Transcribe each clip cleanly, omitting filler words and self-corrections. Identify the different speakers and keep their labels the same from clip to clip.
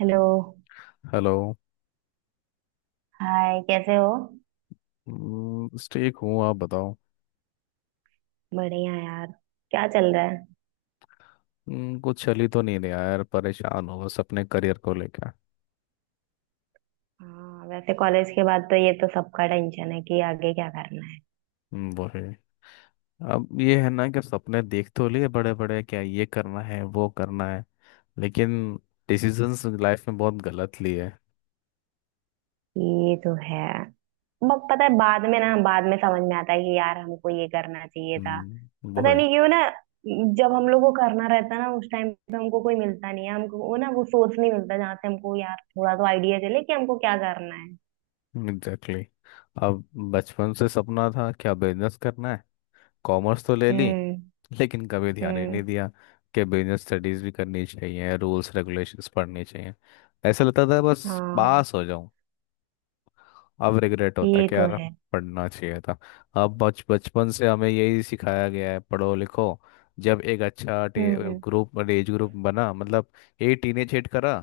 Speaker 1: Hello.
Speaker 2: Hello.
Speaker 1: Hi कैसे हो।
Speaker 2: बस ठीक हूँ। आप बताओ।
Speaker 1: बढ़िया यार। क्या चल रहा है।
Speaker 2: कुछ चल ही तो नहीं रहा यार। परेशान हो बस अपने करियर को लेकर।
Speaker 1: हाँ वैसे कॉलेज के बाद तो ये तो सबका टेंशन है कि आगे क्या करना है।
Speaker 2: वो है। अब ये है ना कि सपने देख तो लिए बड़े बड़े, क्या ये करना है वो करना है। लेकिन डिसीजंस लाइफ में बहुत गलत लिए।
Speaker 1: ये तो है। पता है बाद में ना बाद में समझ में आता है कि यार हमको ये करना चाहिए था।
Speaker 2: वो
Speaker 1: पता
Speaker 2: है।
Speaker 1: नहीं क्यों ना। जब हम लोग को करना रहता है ना उस टाइम पे हमको कोई मिलता नहीं है, हमको वो ना वो सोर्स नहीं मिलता जहाँ से हमको यार थोड़ा तो आइडिया चले कि हमको क्या करना है।
Speaker 2: Exactly exactly। अब बचपन से सपना था क्या, बिजनेस करना है। कॉमर्स तो ले ली।
Speaker 1: हम्म।
Speaker 2: लेकिन कभी ध्यान ही
Speaker 1: हम्म।
Speaker 2: नहीं दिया कि बिजनेस स्टडीज भी करनी चाहिए, रूल्स रेगुलेशंस पढ़नी चाहिए। ऐसा लगता था बस
Speaker 1: हाँ,
Speaker 2: पास हो। अब रिग्रेट होता है
Speaker 1: ये
Speaker 2: कि
Speaker 1: तो
Speaker 2: यार
Speaker 1: है।
Speaker 2: पढ़ना चाहिए था। अब बच बचपन से हमें यही सिखाया गया है, पढ़ो लिखो। जब एक अच्छा
Speaker 1: हम्म।
Speaker 2: ग्रुप एज ग्रुप बना मतलब, ये टीनेज हिट करा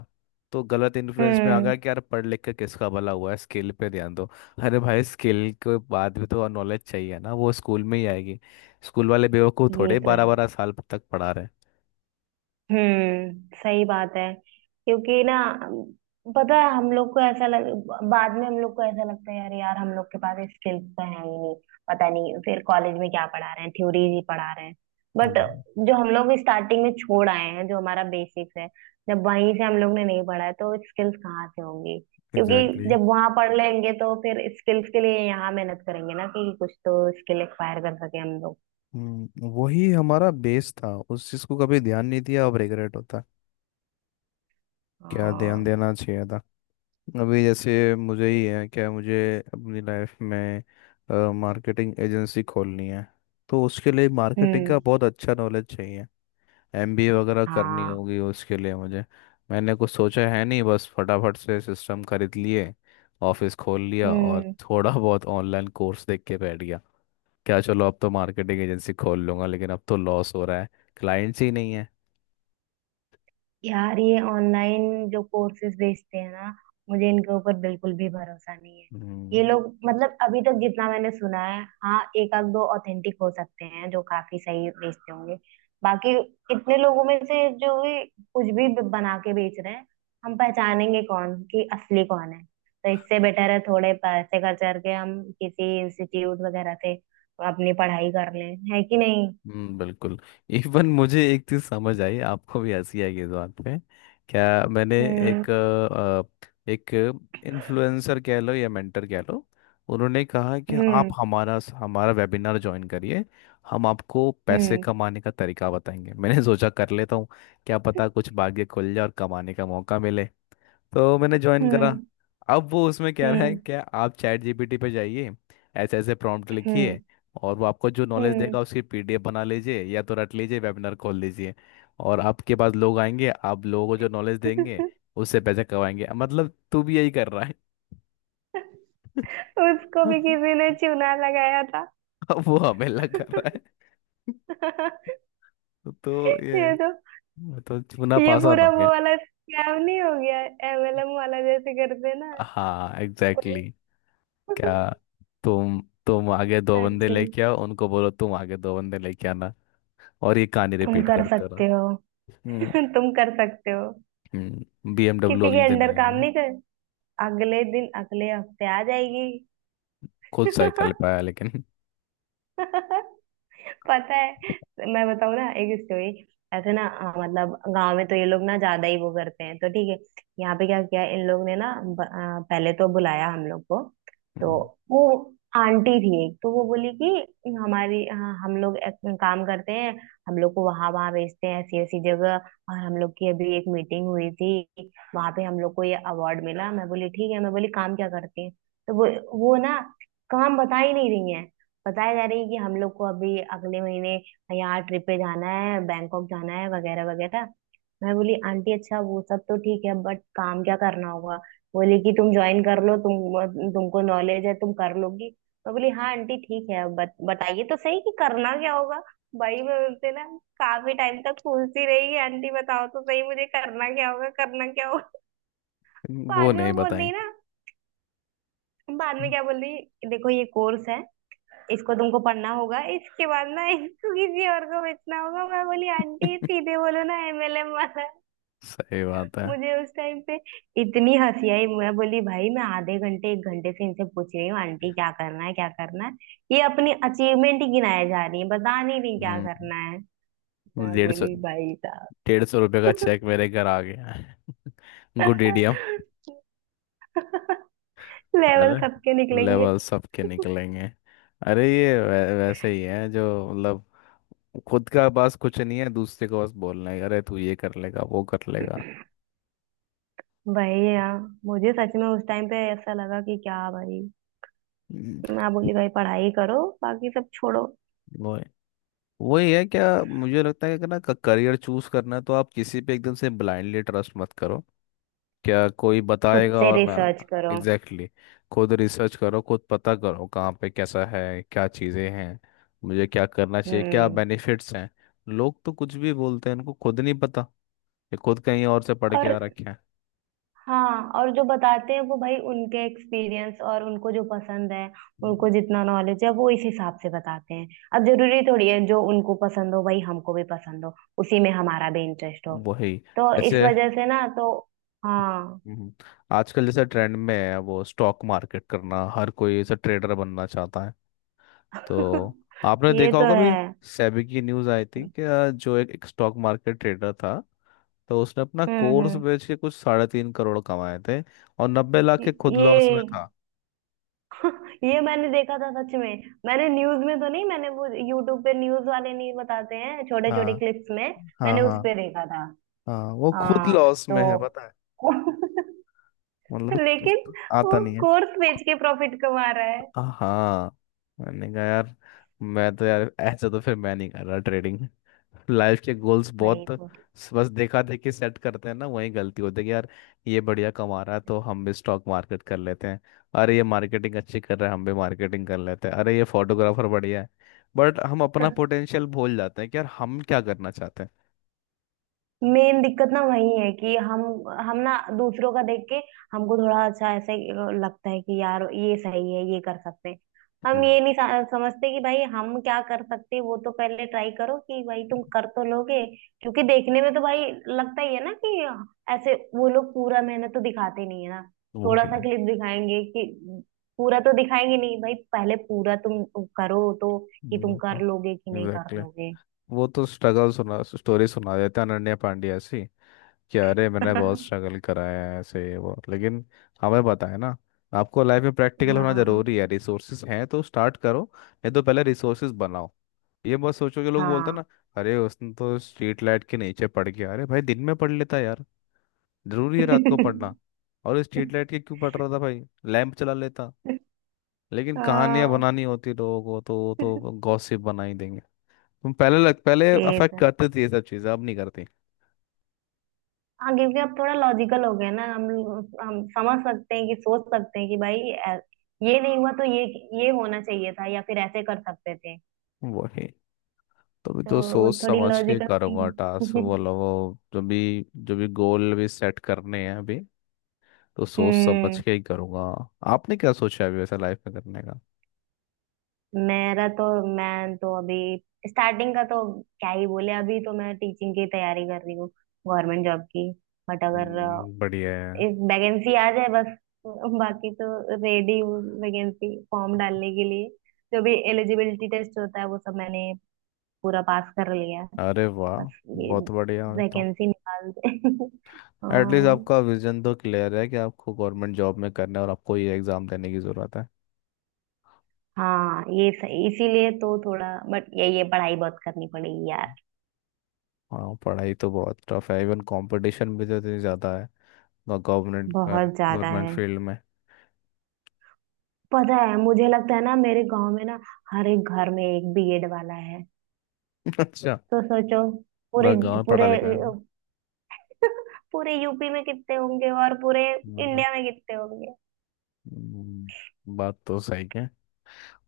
Speaker 2: तो गलत इन्फ्लुएंस में आ
Speaker 1: हम्म।
Speaker 2: गया कि यार पढ़ लिख के किसका भला हुआ है, स्किल पे ध्यान दो। अरे भाई स्किल के बाद भी तो नॉलेज चाहिए ना, वो स्कूल में ही आएगी। स्कूल वाले बेवकूफ़
Speaker 1: ये
Speaker 2: थोड़े
Speaker 1: तो
Speaker 2: बारह
Speaker 1: है।
Speaker 2: बारह साल तक पढ़ा रहे
Speaker 1: हम्म, सही बात है। क्योंकि ना पता है हम लोग को ऐसा लग। बाद में हम लोग को ऐसा लगता है यार, यार हम लोग के पास स्किल्स तो है ही नहीं। पता नहीं फिर कॉलेज में क्या पढ़ा रहे हैं, थ्योरीज ही पढ़ा रहे हैं। बट
Speaker 2: हैं।
Speaker 1: जो हम लोग स्टार्टिंग में छोड़ आए हैं जो हमारा बेसिक्स है, जब वहीं से हम लोग ने नहीं पढ़ा है तो स्किल्स कहाँ से होंगी। क्योंकि
Speaker 2: एग्जैक्टली exactly।
Speaker 1: जब वहां पढ़ लेंगे तो फिर स्किल्स के लिए यहाँ मेहनत करेंगे ना कि कुछ तो स्किल एक्वायर कर सके हम लोग।
Speaker 2: वही हमारा बेस था, उस चीज को कभी ध्यान नहीं दिया। अब रिग्रेट होता है क्या, ध्यान
Speaker 1: हाँ।
Speaker 2: देना चाहिए था। अभी जैसे मुझे ही है, क्या मुझे अपनी लाइफ में मार्केटिंग एजेंसी खोलनी है, तो उसके लिए मार्केटिंग
Speaker 1: हम्म।
Speaker 2: का बहुत अच्छा नॉलेज चाहिए। एमबीए वगैरह करनी
Speaker 1: हाँ।
Speaker 2: होगी उसके लिए मुझे। मैंने कुछ सोचा है नहीं, बस फटाफट से सिस्टम खरीद लिए। ऑफिस खोल लिया और
Speaker 1: हम्म।
Speaker 2: थोड़ा बहुत ऑनलाइन कोर्स देख के बैठ गया। क्या चलो, अब तो मार्केटिंग एजेंसी खोल लूंगा लेकिन अब तो लॉस हो रहा है। क्लाइंट्स ही नहीं है।
Speaker 1: यार ये ऑनलाइन जो कोर्सेज बेचते हैं ना, मुझे इनके ऊपर बिल्कुल भी भरोसा नहीं है।
Speaker 2: हम्म।
Speaker 1: ये लोग मतलब अभी तक जितना मैंने सुना है, हाँ एक आध दो ऑथेंटिक हो सकते हैं जो काफी सही बेचते होंगे। बाकी इतने लोगों में से जो भी कुछ भी बना के बेच रहे हैं, हम पहचानेंगे कौन कि असली कौन है, तो इससे बेटर है थोड़े पैसे खर्च करके हम किसी इंस्टीट्यूट वगैरह से अपनी पढ़ाई कर लें, है कि नहीं।
Speaker 2: बिल्कुल। इवन मुझे एक चीज समझ आई, आपको भी हंसी आएगी इस बात पे। क्या, मैंने
Speaker 1: हम्म।
Speaker 2: एक एक इन्फ्लुएंसर कह लो या मेंटर कह लो, उन्होंने कहा कि आप
Speaker 1: हम्म।
Speaker 2: हमारा हमारा वेबिनार ज्वाइन करिए। हम आपको पैसे
Speaker 1: हम्म।
Speaker 2: कमाने का तरीका बताएंगे। मैंने सोचा कर लेता हूँ, क्या पता कुछ भाग्य खुल जाए और कमाने का मौका मिले। तो मैंने ज्वाइन करा।
Speaker 1: हम्म।
Speaker 2: अब वो उसमें कह रहा है
Speaker 1: हम्म।
Speaker 2: कि आप चैट जीपीटी पे जाइए, ऐसे ऐसे प्रॉम्प्ट
Speaker 1: हम्म।
Speaker 2: लिखिए और वो आपको जो नॉलेज
Speaker 1: हम्म।
Speaker 2: देगा उसकी पीडीएफ बना लीजिए या तो रट लीजिए, वेबिनार खोल लीजिए और आपके पास लोग आएंगे, आप लोगों को जो नॉलेज देंगे उससे पैसे कमाएंगे। मतलब तू भी यही कर रहा है।
Speaker 1: उसको भी किसी ने चूना लगाया था।
Speaker 2: अब वो हमें लग कर रहा है। तो ये
Speaker 1: ये तो
Speaker 2: तो चूना
Speaker 1: ये
Speaker 2: पासा
Speaker 1: पूरा
Speaker 2: हो
Speaker 1: वो
Speaker 2: गया।
Speaker 1: वाला स्कैम नहीं हो गया, एमएलएम वाला जैसे करते हैं ना
Speaker 2: हाँ,
Speaker 1: वो।
Speaker 2: Exactly exactly। क्या तुम तुम आगे दो
Speaker 1: सच
Speaker 2: बंदे
Speaker 1: में।
Speaker 2: लेके आओ, उनको बोलो तुम आगे दो बंदे लेके आना, और ये कहानी
Speaker 1: तुम
Speaker 2: रिपीट
Speaker 1: कर
Speaker 2: करते रहा।
Speaker 1: सकते हो।
Speaker 2: हम्म।
Speaker 1: तुम कर सकते हो।
Speaker 2: बीएमडब्ल्यू
Speaker 1: किसी के
Speaker 2: अगले दिन
Speaker 1: अंडर काम
Speaker 2: आएगी।
Speaker 1: नहीं कर, अगले दिन अगले हफ्ते आ जाएगी।
Speaker 2: खुद साइकिल पे आया लेकिन।
Speaker 1: पता है, मैं बताऊँ ना एक स्टोरी। ऐसे ना, मतलब गांव में तो ये लोग ना ज्यादा ही वो करते हैं तो ठीक है। यहाँ पे क्या किया इन लोग ने ना, पहले तो बुलाया हम लोग को। तो
Speaker 2: हम्म।
Speaker 1: वो आंटी थी एक, तो वो बोली कि हमारी, हाँ, हम लोग एक काम करते हैं, हम लोग को वहां वहां भेजते हैं ऐसी ऐसी जगह, और हम लोग की अभी एक मीटिंग हुई थी, वहां पे हम लोग को ये अवार्ड मिला। मैं बोली ठीक है, मैं बोली काम क्या करती है। तो वो ना काम बता ही नहीं रही है। बताया जा रही है कि हम लोग को अभी अगले महीने यहाँ ट्रिप पे जाना है, बैंकॉक जाना है वगैरह वगैरह। मैं बोली आंटी, अच्छा वो सब तो ठीक है बट काम क्या करना होगा। बोली कि तुम ज्वाइन कर लो, तुमको नॉलेज है, तुम कर लोगी। मैं बोली हाँ आंटी ठीक है, बताइए तो सही कि करना क्या होगा। भाई मैं बोलते ना, काफी टाइम तक पूछती रही कि आंटी बताओ तो सही मुझे करना क्या होगा करना क्या होगा।
Speaker 2: वो
Speaker 1: बाद में
Speaker 2: नहीं
Speaker 1: वो बोल रही
Speaker 2: बताई।
Speaker 1: ना, बाद में क्या बोल रही, देखो ये कोर्स है, इसको तुमको पढ़ना होगा, इसके बाद ना इसको किसी और को बेचना होगा। मैं बोली आंटी सीधे बोलो ना, एमएलएम वाला।
Speaker 2: सही बात है।
Speaker 1: मुझे उस टाइम पे इतनी हंसी आई, मैं बोली भाई मैं आधे घंटे एक घंटे से इनसे पूछ रही हूँ आंटी क्या करना है क्या करना है, ये अपनी अचीवमेंट ही गिनाए जा रही है, बता नहीं रही क्या
Speaker 2: हम्म।
Speaker 1: करना है। मैं
Speaker 2: डेढ़ सौ
Speaker 1: बोली भाई साहब।
Speaker 2: डेढ़ सौ रुपये का चेक मेरे घर आ गया है गुड एडीएम।
Speaker 1: लेवल
Speaker 2: अरे,
Speaker 1: सबके निकलेंगे।
Speaker 2: लेवल सबके निकलेंगे। अरे ये वैसे ही है, जो मतलब खुद का पास कुछ नहीं है, दूसरे को बस बोलना है अरे तू ये कर लेगा वो कर लेगा।
Speaker 1: भाई यार, मुझे सच में उस टाइम पे ऐसा लगा कि क्या भाई।
Speaker 2: हम्म।
Speaker 1: मैं बोली भाई पढ़ाई करो, बाकी सब छोड़ो।
Speaker 2: वो है। वही है क्या, मुझे लगता है कि अगर ना करियर चूज करना है, तो आप किसी पे एकदम से ब्लाइंडली ट्रस्ट मत करो। क्या कोई
Speaker 1: खुद
Speaker 2: बताएगा
Speaker 1: से
Speaker 2: और मैं
Speaker 1: रिसर्च करो।
Speaker 2: एग्जैक्टली exactly, खुद रिसर्च करो खुद पता करो कहाँ पे कैसा है, क्या चीज़ें हैं, मुझे क्या करना चाहिए, क्या
Speaker 1: हम्म।
Speaker 2: बेनिफिट्स हैं। लोग तो कुछ भी बोलते हैं, उनको खुद नहीं पता, ये खुद कहीं और से पढ़ के
Speaker 1: और
Speaker 2: आ रखे हैं।
Speaker 1: हाँ, और जो बताते हैं वो भाई उनके एक्सपीरियंस और उनको जो पसंद है, उनको जितना नॉलेज है वो इस हिसाब से बताते हैं। अब जरूरी थोड़ी है जो उनको पसंद हो भाई हमको भी पसंद हो, उसी में हमारा भी इंटरेस्ट हो।
Speaker 2: वही,
Speaker 1: तो इस
Speaker 2: ऐसे।
Speaker 1: वजह से ना तो, हाँ।
Speaker 2: हम्म, आजकल जैसा ट्रेंड में है वो स्टॉक मार्केट करना, हर कोई ऐसा ट्रेडर बनना चाहता है। तो आपने
Speaker 1: ये
Speaker 2: देखा
Speaker 1: तो
Speaker 2: होगा भी,
Speaker 1: है।
Speaker 2: सेबी की न्यूज़ आई थी
Speaker 1: हम्म।
Speaker 2: कि जो एक स्टॉक मार्केट ट्रेडर था, तो उसने अपना कोर्स
Speaker 1: हम्म।
Speaker 2: बेच के कुछ 3.5 करोड़ कमाए थे और 90 लाख के खुद
Speaker 1: ये
Speaker 2: लॉस में था।
Speaker 1: ये मैंने देखा था सच में, मैंने न्यूज में तो नहीं, मैंने वो यूट्यूब पे, न्यूज वाले नहीं बताते हैं छोटे छोटे
Speaker 2: हाँ,
Speaker 1: क्लिप्स में,
Speaker 2: हाँ।
Speaker 1: मैंने उस
Speaker 2: हाँ
Speaker 1: पे देखा था।
Speaker 2: हाँ, वो खुद
Speaker 1: हाँ।
Speaker 2: लॉस में है
Speaker 1: तो
Speaker 2: पता है। मतलब
Speaker 1: लेकिन वो
Speaker 2: आता नहीं है।
Speaker 1: कोर्स बेच के प्रॉफिट कमा रहा है।
Speaker 2: हाँ हाँ। मैंने कहा यार, मैं तो यार ऐसा तो फिर मैं नहीं कर रहा ट्रेडिंग। लाइफ के गोल्स बहुत
Speaker 1: वही तो।
Speaker 2: बस देखा देखी सेट करते हैं ना, वही गलती होती है कि यार ये बढ़िया कमा रहा है तो हम भी स्टॉक मार्केट कर लेते हैं, अरे ये मार्केटिंग अच्छी कर रहा है हम भी मार्केटिंग कर लेते हैं, अरे ये फोटोग्राफर बढ़िया है। बट हम अपना पोटेंशियल भूल जाते हैं कि यार हम क्या करना चाहते हैं।
Speaker 1: मेन दिक्कत ना वही है कि हम ना दूसरों का देख के हमको थोड़ा अच्छा ऐसे लगता है कि यार ये सही है, ये कर सकते हैं। हम
Speaker 2: हम्म,
Speaker 1: ये नहीं समझते कि भाई हम क्या कर सकते हैं, वो तो पहले ट्राई करो कि भाई तुम कर तो लोगे। क्योंकि देखने में तो भाई लगता ही है ना कि ऐसे वो लोग पूरा मेहनत तो दिखाते नहीं है ना, थोड़ा सा
Speaker 2: वही।
Speaker 1: क्लिप दिखाएंगे कि पूरा तो दिखाएंगे नहीं, भाई पहले पूरा तुम करो तो, कि तुम कर लोगे कि नहीं कर
Speaker 2: एग्जैक्टली।
Speaker 1: लोगे।
Speaker 2: वो तो स्ट्रगल सुना स्टोरी सुना देते हैं, अनन्या पांड्या ऐसी, कि अरे मैंने बहुत स्ट्रगल कराया है ऐसे ये वो, लेकिन हमें पता है ना, आपको लाइफ में प्रैक्टिकल होना
Speaker 1: हाँ
Speaker 2: जरूरी है, रिसोर्सेज हैं तो स्टार्ट करो नहीं तो पहले रिसोर्सेज बनाओ। ये मत सोचो कि लोग बोलते हैं ना,
Speaker 1: हाँ
Speaker 2: अरे उसने तो स्ट्रीट लाइट के नीचे पढ़ गया, अरे भाई दिन में पढ़ लेता यार, जरूरी है रात को पढ़ना? और
Speaker 1: हाँ।
Speaker 2: स्ट्रीट लाइट के क्यों पढ़ रहा था भाई, लैंप चला लेता। लेकिन कहानियां बनानी होती लोगों को, तो वो तो गॉसिप बना ही देंगे। तुम पहले
Speaker 1: ये
Speaker 2: अफेक्ट
Speaker 1: तो
Speaker 2: करते थे ये सब चीजें, अब नहीं करते।
Speaker 1: हाँ, क्योंकि अब थोड़ा लॉजिकल हो गया ना हम समझ सकते हैं कि सोच सकते हैं कि भाई ये नहीं हुआ तो ये होना चाहिए था या फिर ऐसे कर सकते थे।
Speaker 2: वही, तो भी
Speaker 1: तो
Speaker 2: तो
Speaker 1: वो
Speaker 2: सोच
Speaker 1: थोड़ी
Speaker 2: समझ के
Speaker 1: लॉजिकल थी।
Speaker 2: करूंगा, टास्क बोलो वो जो भी गोल भी सेट करने हैं अभी, तो सोच समझ
Speaker 1: हम्म।
Speaker 2: के ही करूंगा। आपने क्या सोचा है अभी वैसे लाइफ में करने का?
Speaker 1: मेरा तो, मैं तो अभी स्टार्टिंग का तो क्या ही बोले, अभी तो मैं टीचिंग की तैयारी कर रही हूँ, गवर्नमेंट जॉब की। बट अगर
Speaker 2: बढ़िया है।
Speaker 1: एक वैकेंसी आ जाए बस, बाकी तो रेडी हूँ वैकेंसी फॉर्म डालने के लिए। जो भी एलिजिबिलिटी टेस्ट होता है वो सब मैंने पूरा पास कर लिया है।
Speaker 2: अरे वाह,
Speaker 1: बस ये
Speaker 2: बहुत बढ़िया है तो।
Speaker 1: वैकेंसी निकाल दे।
Speaker 2: एटलीस्ट
Speaker 1: हाँ।
Speaker 2: आपका विजन तो क्लियर है कि आपको गवर्नमेंट जॉब में करना है और आपको ये एग्ज़ाम देने की ज़रूरत है।
Speaker 1: हाँ, ये सही, इसीलिए तो थोड़ा बट ये पढ़ाई बहुत करनी पड़ेगी यार।
Speaker 2: हाँ, पढ़ाई तो बहुत टफ है, इवन कंपटीशन भी तो इतनी ज़्यादा है। गवर्नमेंट
Speaker 1: बहुत ज्यादा
Speaker 2: गवर्नमेंट
Speaker 1: है।
Speaker 2: फील्ड में
Speaker 1: पता है मुझे लगता है ना मेरे गांव में ना हर एक घर में एक बीएड वाला है।
Speaker 2: अच्छा,
Speaker 1: तो सोचो,
Speaker 2: पूरा
Speaker 1: पूरे
Speaker 2: गांव पढ़ा
Speaker 1: पूरे
Speaker 2: लिखा है
Speaker 1: पूरे यूपी में कितने होंगे और पूरे
Speaker 2: ना।
Speaker 1: इंडिया में कितने होंगे।
Speaker 2: बात तो सही है।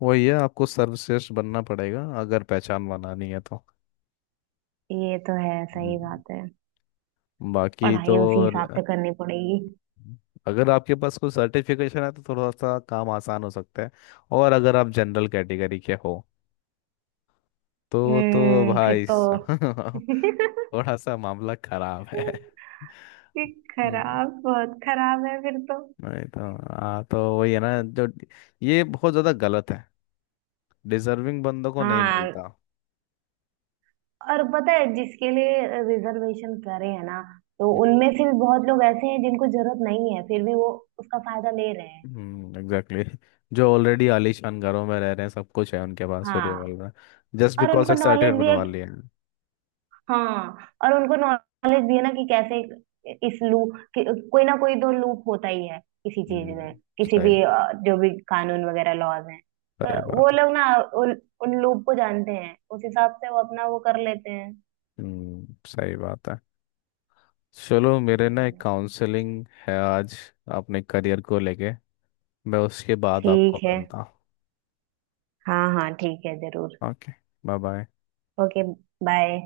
Speaker 2: वही है, आपको सर्वश्रेष्ठ बनना पड़ेगा अगर पहचान बनानी है तो।
Speaker 1: ये तो है, सही
Speaker 2: हम्म,
Speaker 1: बात है।
Speaker 2: बाकी तो
Speaker 1: पढ़ाई उसी हिसाब
Speaker 2: र-
Speaker 1: से करनी पड़ेगी।
Speaker 2: अगर आपके पास कोई सर्टिफिकेशन है तो थोड़ा सा काम आसान हो सकता है, और अगर आप जनरल कैटेगरी के हो तो
Speaker 1: हम्म, फिर
Speaker 2: भाई
Speaker 1: तो।
Speaker 2: साहब, थोड़ा सा मामला खराब है।
Speaker 1: ये
Speaker 2: हम्म,
Speaker 1: खराब, बहुत खराब है फिर तो।
Speaker 2: नहीं तो हाँ, तो वही है ना जो, ये बहुत ज्यादा गलत है, डिजर्विंग बंदों को नहीं
Speaker 1: हाँ
Speaker 2: मिलता।
Speaker 1: और पता है जिसके लिए रिजर्वेशन करे है ना, तो उनमें से भी बहुत लोग ऐसे हैं जिनको जरूरत नहीं है फिर भी वो उसका फायदा ले रहे हैं।
Speaker 2: हम्म, एग्जैक्टली, जो ऑलरेडी आलीशान घरों में रह रहे हैं, सब कुछ है उनके पास, फिर
Speaker 1: हाँ
Speaker 2: रिवॉल्वर जस्ट
Speaker 1: और
Speaker 2: बिकॉज
Speaker 1: उनको
Speaker 2: एक
Speaker 1: नॉलेज
Speaker 2: सर्टिफिकेट
Speaker 1: भी है।
Speaker 2: बनवा लिए हैं।
Speaker 1: हाँ और उनको नॉलेज भी है ना कि कैसे इस लूप कि, कोई ना कोई तो लूप होता ही है किसी
Speaker 2: हम्म,
Speaker 1: चीज में किसी
Speaker 2: सही
Speaker 1: भी,
Speaker 2: बात।
Speaker 1: जो भी कानून वगैरह लॉज हैं,
Speaker 2: सही
Speaker 1: तो वो
Speaker 2: बात है।
Speaker 1: लोग ना उन, उन लूप को जानते हैं, उस हिसाब से वो अपना वो कर लेते हैं।
Speaker 2: हम्म, सही बात है। चलो मेरे ना
Speaker 1: वही
Speaker 2: एक
Speaker 1: ना।
Speaker 2: काउंसलिंग है आज, अपने करियर को लेके, मैं उसके बाद आपको
Speaker 1: ठीक है,
Speaker 2: मिलता
Speaker 1: हाँ हाँ ठीक है जरूर।
Speaker 2: हूँ। Okay, bye bye.
Speaker 1: Okay bye.